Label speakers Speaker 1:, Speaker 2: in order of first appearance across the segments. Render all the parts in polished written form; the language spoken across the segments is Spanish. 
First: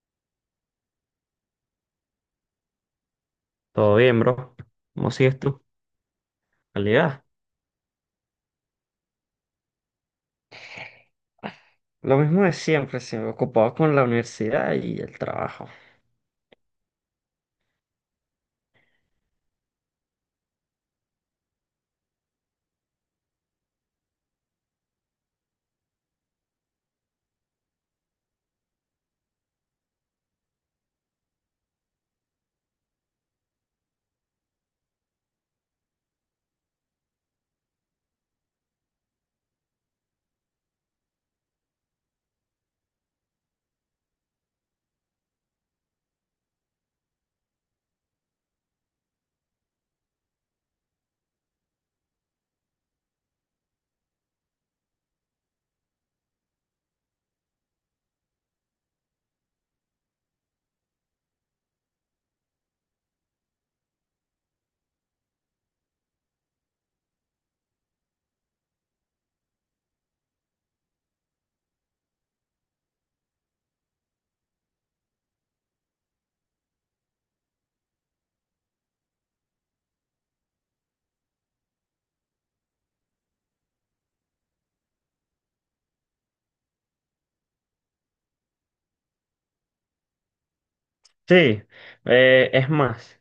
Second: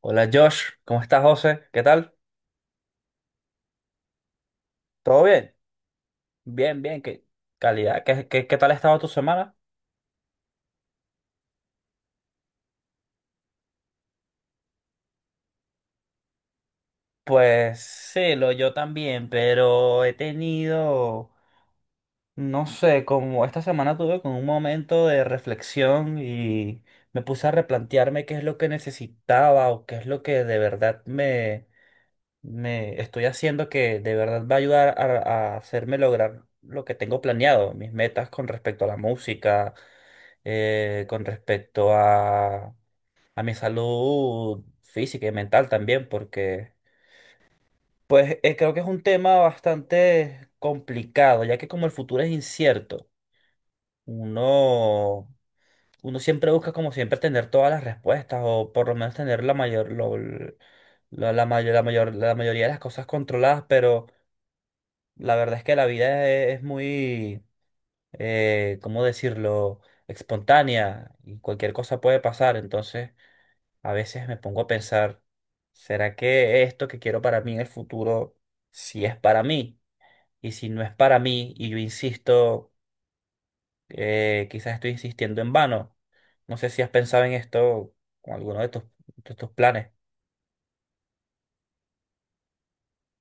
Speaker 1: Hola Josh, ¿cómo estás, José? ¿Qué tal?
Speaker 2: Todo bien, bro. ¿Cómo
Speaker 1: ¿Todo
Speaker 2: sigues
Speaker 1: bien?
Speaker 2: tú?
Speaker 1: Bien, bien,
Speaker 2: Calidad.
Speaker 1: qué calidad. ¿Qué tal ha estado tu semana?
Speaker 2: Lo mismo de siempre, se me ocupaba con la universidad y el trabajo.
Speaker 1: Pues sí, lo yo también, pero he tenido, no sé, como esta semana tuve como un momento de reflexión y me puse a replantearme qué es lo que necesitaba o qué es lo que de me estoy haciendo que de verdad va a ayudar a hacerme lograr lo que tengo planeado, mis metas con respecto a la música, con respecto a mi salud física y mental también, porque creo que es un tema bastante complicado, ya que como el futuro es incierto, uno, uno siempre busca como siempre tener todas las respuestas o por lo menos tener la mayor, la mayoría de las cosas controladas, pero la verdad es que la vida es muy, ¿cómo decirlo? Espontánea y cualquier cosa puede pasar, entonces. A veces me pongo a pensar, ¿será que esto que quiero para mí en el futuro, si es para mí? Y si no es para mí, y yo insisto, quizás estoy insistiendo en vano. No sé si has pensado en esto con alguno de de tus planes.
Speaker 2: Sí, es más,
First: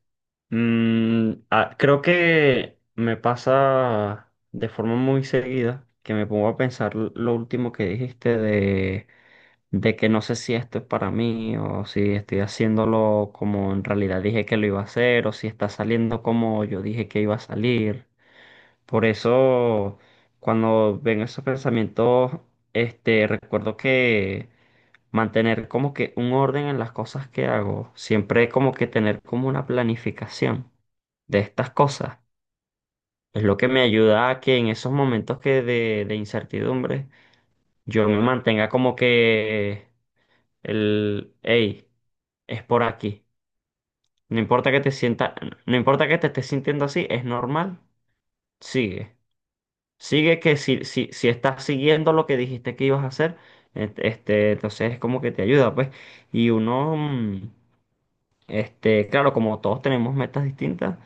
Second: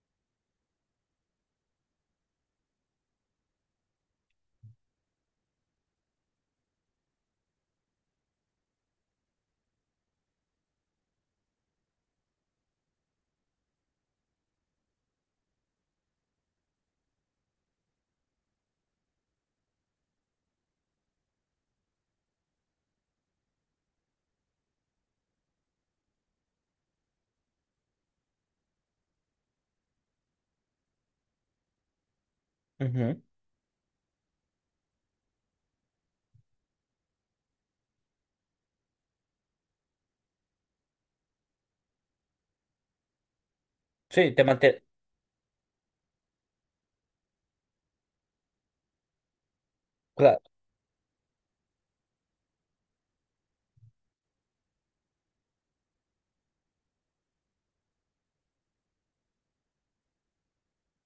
Speaker 2: creo que me pasa de forma muy seguida que me pongo a pensar lo último que dijiste de que no sé si esto es para mí o si estoy haciéndolo como en realidad dije que lo iba a hacer o si está saliendo como yo dije que iba a salir. Por eso, cuando ven esos pensamientos, recuerdo que mantener como que un orden en las cosas que hago, siempre como que tener como una planificación de estas cosas,
Speaker 1: Ujú.
Speaker 2: es lo que me ayuda a que en esos momentos de incertidumbre, yo me mantenga como que el, hey, es por aquí.
Speaker 1: Sí,
Speaker 2: No
Speaker 1: te
Speaker 2: importa que
Speaker 1: mantienes.
Speaker 2: te sienta, no importa que te estés sintiendo así, es normal, sigue. Sigue
Speaker 1: Claro.
Speaker 2: que si estás siguiendo lo que dijiste que ibas a hacer, entonces es como que te ayuda, pues. Y uno, claro, como todos tenemos metas distintas,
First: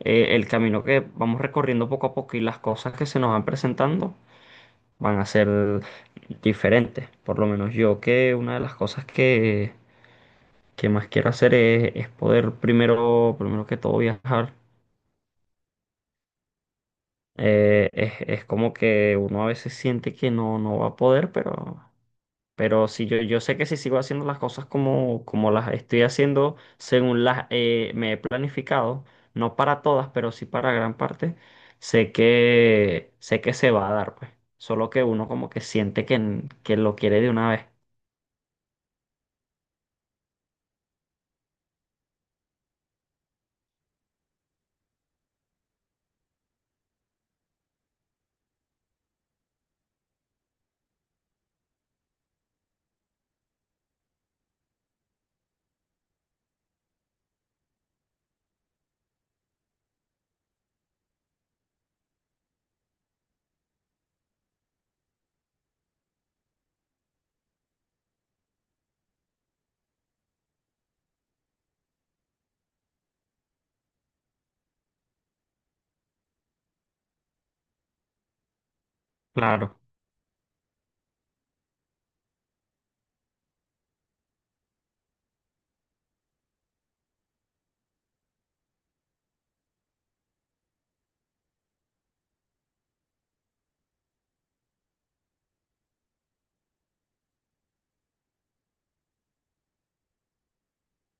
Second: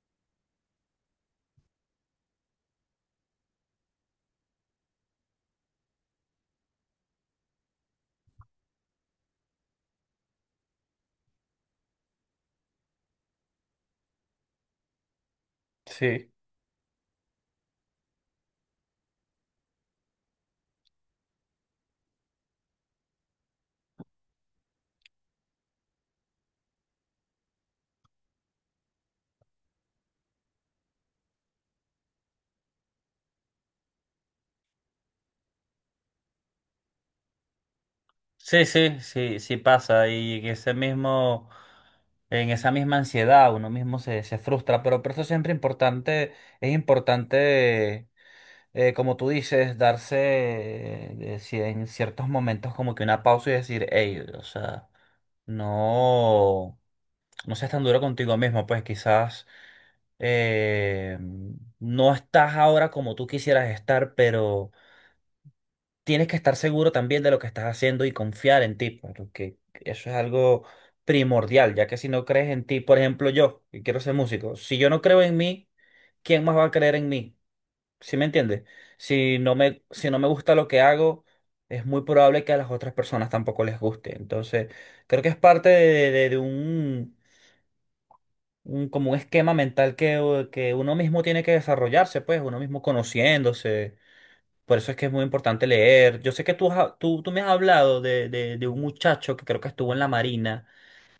Speaker 2: el camino que vamos recorriendo poco a poco y las cosas que se nos van presentando van a ser diferentes. Por lo menos yo que una de las cosas que más quiero hacer es poder primero, primero que todo viajar.
Speaker 1: Sí.
Speaker 2: Es como que uno a veces siente que no, no va a poder, pero... Pero si yo sé que si sigo haciendo las cosas como, como las estoy haciendo, según las me he planificado, no para todas, pero sí para gran parte, sé que se va a dar, pues. Solo que uno como que siente que, que lo quiere de una vez.
Speaker 1: Sí, sí, sí, sí pasa. Y en ese mismo, en esa misma ansiedad, uno mismo se frustra. Pero por eso siempre importante, es importante, como tú dices, darse, si en ciertos momentos como que una pausa y decir, hey, o sea, no, no seas tan duro contigo mismo, pues quizás, eh, no estás ahora como tú quisieras estar, pero tienes que estar seguro también de lo que estás haciendo y confiar en ti, pues, porque eso es algo primordial, ya que si no crees en ti, por ejemplo, yo, que quiero ser músico, si yo no creo en mí, ¿quién más va a creer en mí? ¿Sí me entiendes? Si no
Speaker 2: Claro.
Speaker 1: me, si no me gusta lo que hago, es muy probable que a las otras personas tampoco les guste. Entonces, creo que es parte de un, como un esquema mental que uno mismo tiene que desarrollarse, pues, uno mismo conociéndose. Por eso es que es muy importante leer. Yo sé que tú, tú me has hablado de un muchacho que creo que estuvo en la marina,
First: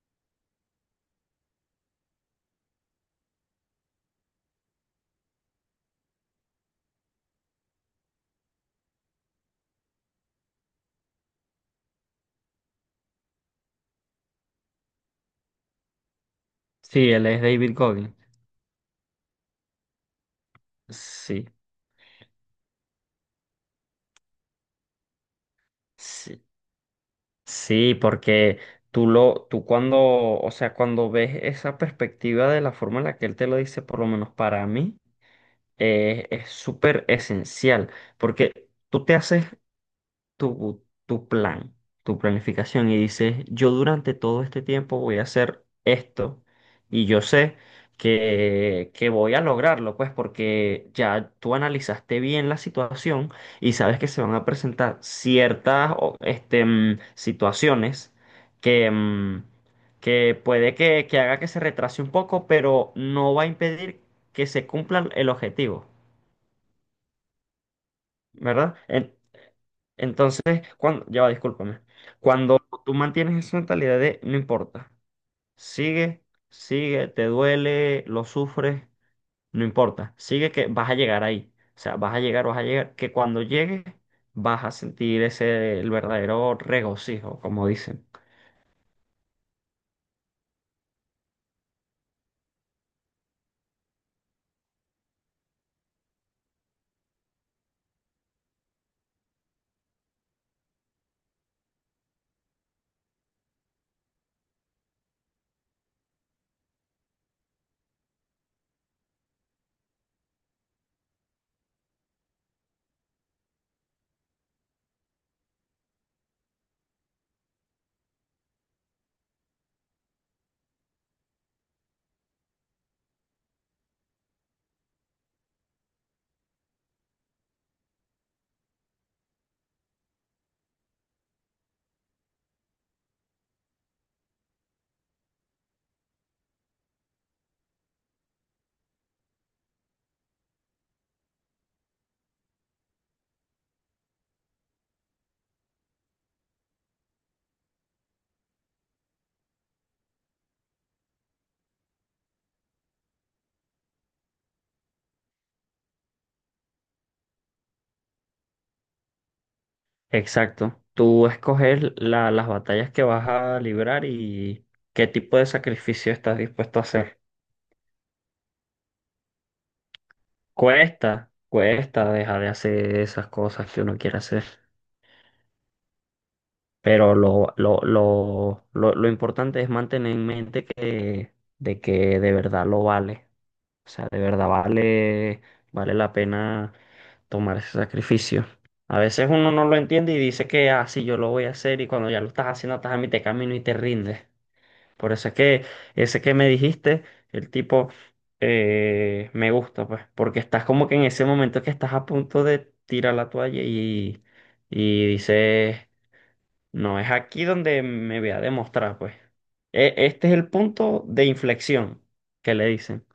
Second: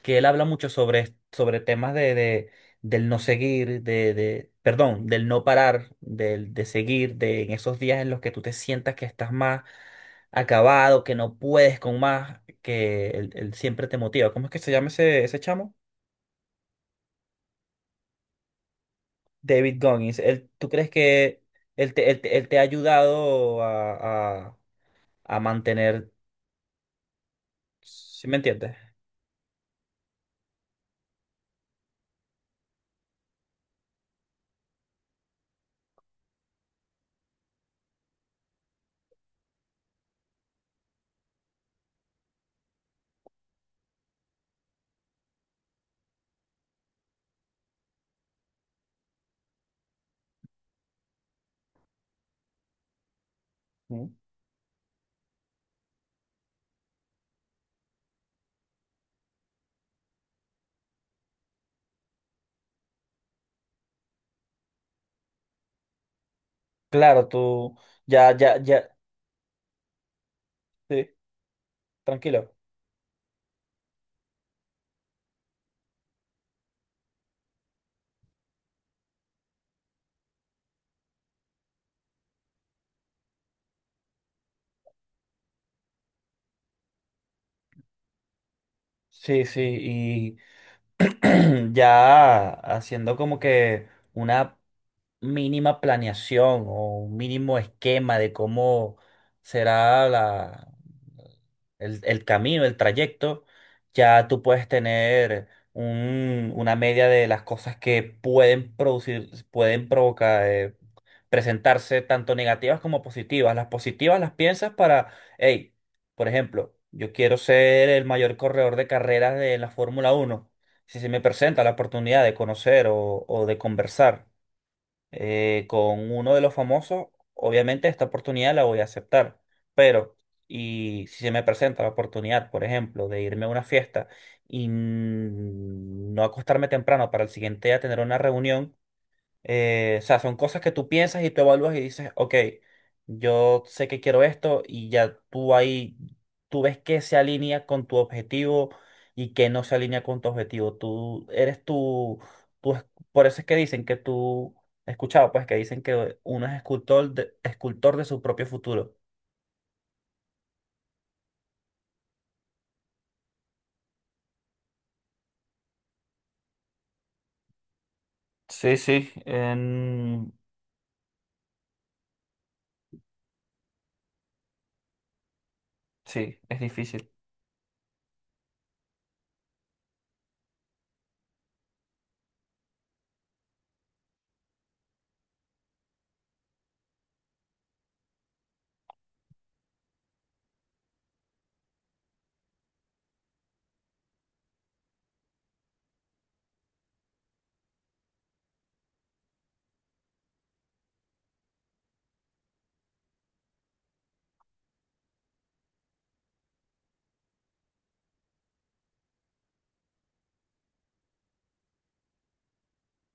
Speaker 1: que él habla mucho sobre temas del no seguir, perdón, del no parar, del, de seguir, de en esos días en los que tú te sientas que estás más acabado, que no puedes con más, que él siempre te motiva. ¿Cómo es que se llama ese chamo?
Speaker 2: Sí, él es David Goggins.
Speaker 1: David Goggins. Él, ¿tú crees que
Speaker 2: Sí.
Speaker 1: él te ha ayudado a mantener,
Speaker 2: Sí, sí,
Speaker 1: ¿sí me
Speaker 2: porque
Speaker 1: entiendes?
Speaker 2: tú cuando, o sea, cuando ves esa perspectiva de la forma en la que él te lo dice, por lo menos para mí. Es súper esencial porque tú te haces tu plan, tu planificación y dices, yo durante todo este tiempo voy a hacer esto y yo sé que voy a lograrlo, pues porque ya tú analizaste bien la situación y sabes
Speaker 1: ¿Mm?
Speaker 2: que se van a presentar ciertas o, situaciones que... mm, que puede que haga que se retrase un poco, pero no va a impedir que se cumpla el objetivo.
Speaker 1: Claro, tú ya, ya,
Speaker 2: ¿Verdad?
Speaker 1: ya,
Speaker 2: Entonces, cuando,
Speaker 1: sí,
Speaker 2: ya va, discúlpame.
Speaker 1: tranquilo.
Speaker 2: Cuando tú mantienes esa mentalidad de no importa, sigue, sigue, te duele, lo sufres, no importa, sigue que vas a llegar ahí. O sea, vas a llegar, que cuando llegues vas a sentir ese, el verdadero regocijo, como dicen.
Speaker 1: Sí, sí, ya haciendo como que una mínima planeación o un mínimo esquema de cómo será el camino, el trayecto, ya tú puedes tener una media de las cosas que pueden producir, pueden provocar, presentarse tanto negativas como positivas. Las positivas las piensas para, hey, por ejemplo, yo quiero ser el mayor corredor de carreras de la Fórmula uno. Si se me presenta la oportunidad de conocer o de conversar, con uno de los famosos, obviamente esta oportunidad la voy a aceptar. Pero, y si se me presenta la oportunidad, por ejemplo, de irme a una fiesta y no acostarme temprano para el siguiente día tener una reunión, o sea, son cosas que tú piensas y tú evalúas y dices, ok, yo sé que quiero esto y ya tú ahí, tú ves qué se alinea con tu objetivo y qué no se alinea con tu objetivo. Tú eres tú, tú es- por eso es que dicen que tú, he escuchado pues que dicen que uno es escultor de su propio futuro.
Speaker 2: Exacto. Tú escoges las batallas que vas a librar y qué tipo de sacrificio estás dispuesto a hacer.
Speaker 1: Sí, sí, en-,
Speaker 2: Cuesta, cuesta dejar de hacer esas cosas que uno quiere hacer.
Speaker 1: sí, es difícil.
Speaker 2: Pero lo importante es mantener en mente que de verdad lo vale. O sea, de verdad vale, vale la pena tomar ese sacrificio. A veces uno no lo entiende y dice que, ah, sí, yo lo voy a hacer y cuando ya lo estás haciendo, estás a mitad de camino y te rindes. Por eso es que ese que me dijiste, el tipo, me gusta, pues, porque estás como que en ese momento que estás a punto de tirar la toalla y dices, no es aquí donde me voy a demostrar, pues. Este es el punto de inflexión que le dicen,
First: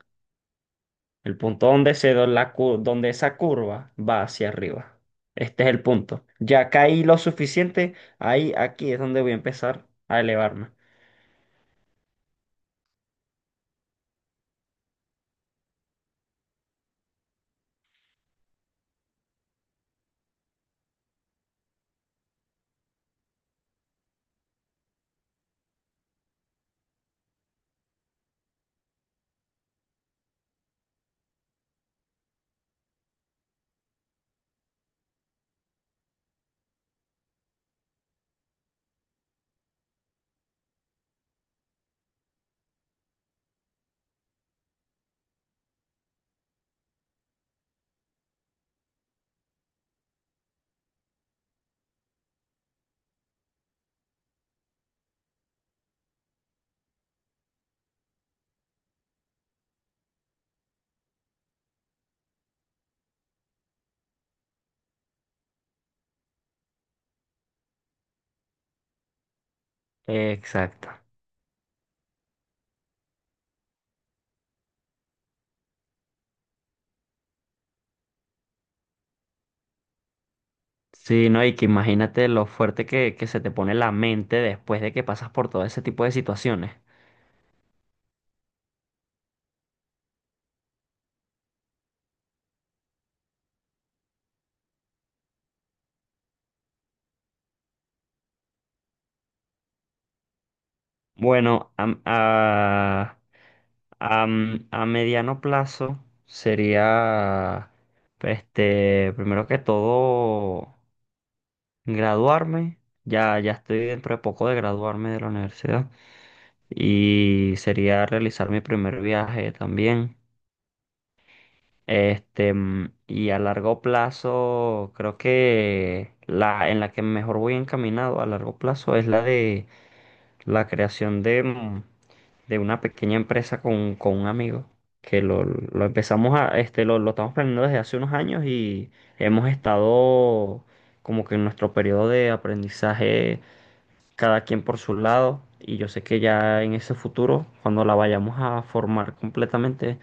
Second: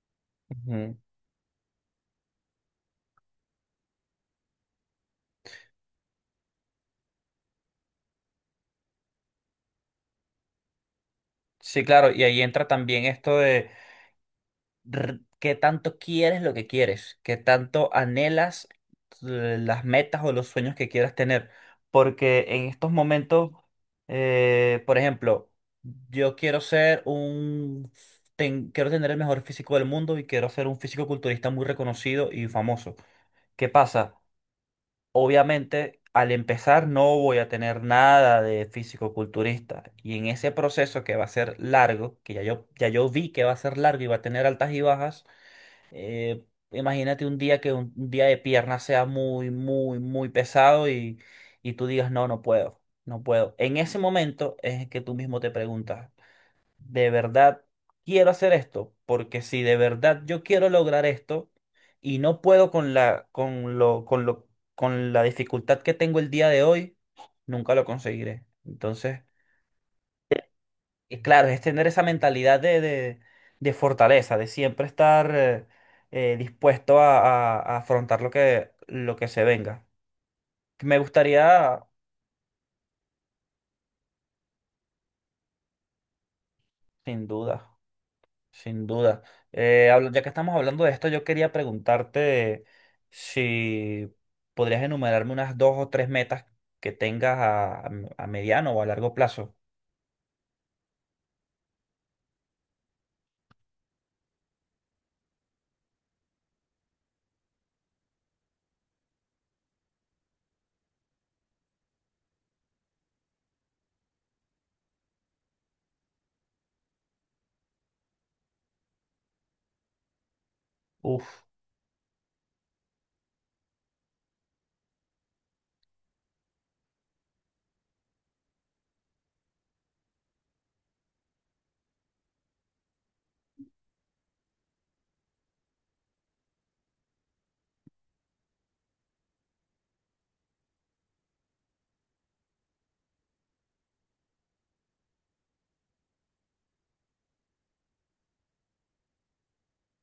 Speaker 1: Ujú.
Speaker 2: el punto donde se da donde esa curva va hacia arriba. Este es el punto. Ya caí lo suficiente, ahí, aquí es donde voy a empezar a elevarme.
Speaker 1: Sí, claro, y ahí entra también esto de, qué tanto quieres lo que quieres, qué tanto anhelas, las metas o los sueños que quieras tener. Porque en estos momentos, por ejemplo, yo quiero ser un, quiero tener el mejor físico del mundo y quiero ser un físico culturista muy reconocido y famoso. ¿Qué pasa? Obviamente, al empezar no voy a tener nada de físico culturista. Y en ese proceso que va a ser largo, que ya yo vi que va a ser largo y va a tener altas y bajas, eh, imagínate un día que un día de pierna sea muy, muy, muy pesado y tú digas, no, no puedo, no puedo. En ese momento es que tú mismo te preguntas, ¿de verdad quiero hacer esto? Porque si de verdad yo quiero lograr esto y no puedo con la, con lo, con lo, con la dificultad que tengo el día de hoy, nunca lo conseguiré. Entonces.
Speaker 2: Exacto.
Speaker 1: Y claro, es tener esa mentalidad de fortaleza, de siempre estar dispuesto a afrontar lo que se venga. Me
Speaker 2: Sí, no, y que
Speaker 1: gustaría,
Speaker 2: imagínate lo fuerte que se te pone la mente después de que pasas por todo ese tipo de situaciones.
Speaker 1: sin duda, sin duda, ya que estamos hablando de esto, yo quería preguntarte si podrías enumerarme unas dos o tres metas que tengas a mediano o a largo plazo.
Speaker 2: Bueno, a mediano plazo sería, primero que todo, graduarme. Ya, ya estoy dentro de poco de graduarme de la universidad. Y sería realizar mi primer viaje también.
Speaker 1: Uf,
Speaker 2: Y a largo plazo, creo que la en la que mejor voy encaminado a largo plazo es la de la creación de una pequeña empresa con un amigo. Que lo empezamos a, lo estamos planeando desde hace unos años y hemos estado como que en nuestro periodo de aprendizaje, cada quien por su lado. Y yo sé que ya en ese futuro, cuando la vayamos a formar completamente,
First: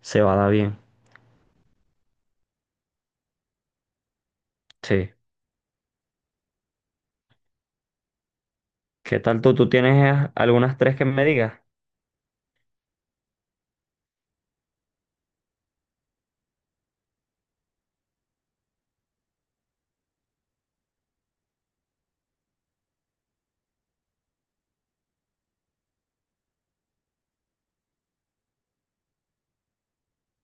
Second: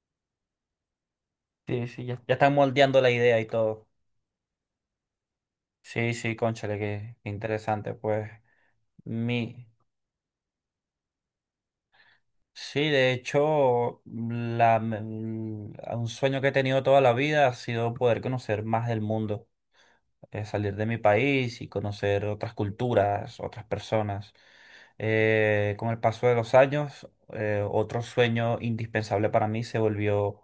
Speaker 2: se va a dar bien.
Speaker 1: sí, sí, ya están moldeando la idea y todo.
Speaker 2: Sí.
Speaker 1: Sí, sí, cónchale, qué interesante, pues.
Speaker 2: ¿Qué tal tú?
Speaker 1: Mi,
Speaker 2: ¿Tú tienes algunas tres que me digas?
Speaker 1: Sí, de hecho, un sueño que he tenido toda la vida ha sido poder conocer más del mundo, salir de mi país y conocer otras culturas, otras personas. Con el paso de los años, otro sueño indispensable para mí se volvió,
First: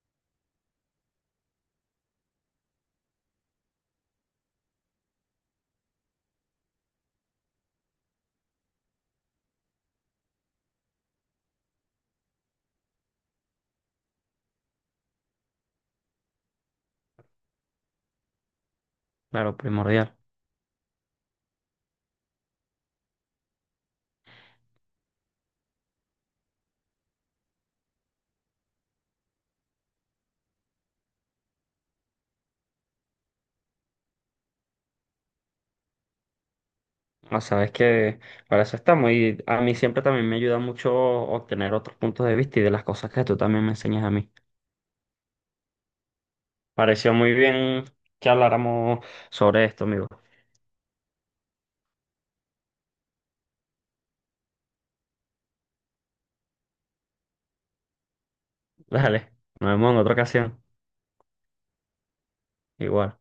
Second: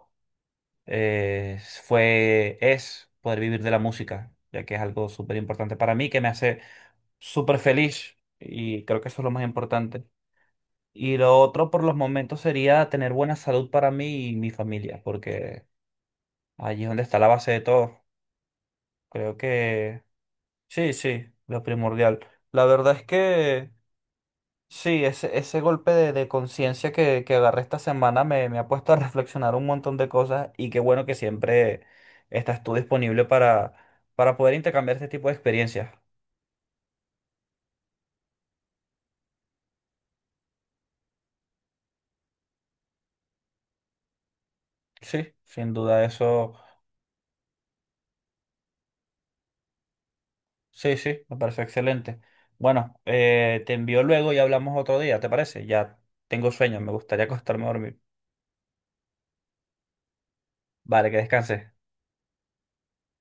Speaker 1: eh, es poder vivir de la música, ya que es algo súper importante para mí, que me hace súper feliz y creo que eso es lo más importante. Y lo otro por los momentos sería tener buena salud para mí y mi familia, porque allí es donde está la base de todo. Creo
Speaker 2: Claro,
Speaker 1: que
Speaker 2: primordial.
Speaker 1: sí, sí, lo primordial. La verdad es que sí, ese golpe de conciencia que agarré esta semana me ha puesto a reflexionar un montón de cosas y qué bueno que siempre estás tú disponible para poder intercambiar este tipo de experiencias.
Speaker 2: No, sabes que para eso estamos y a mí siempre también me ayuda mucho obtener otros puntos de vista y de las cosas que tú también me enseñas a mí.
Speaker 1: Sí, sin duda eso.
Speaker 2: Pareció muy bien que habláramos sobre esto, amigo.
Speaker 1: Sí, sí, me parece excelente. Bueno, te envío luego y hablamos otro día, ¿te parece? Ya tengo sueño, me gustaría acostarme a dormir.
Speaker 2: Dale, nos vemos en otra ocasión.
Speaker 1: Vale, que descanses.
Speaker 2: Igual.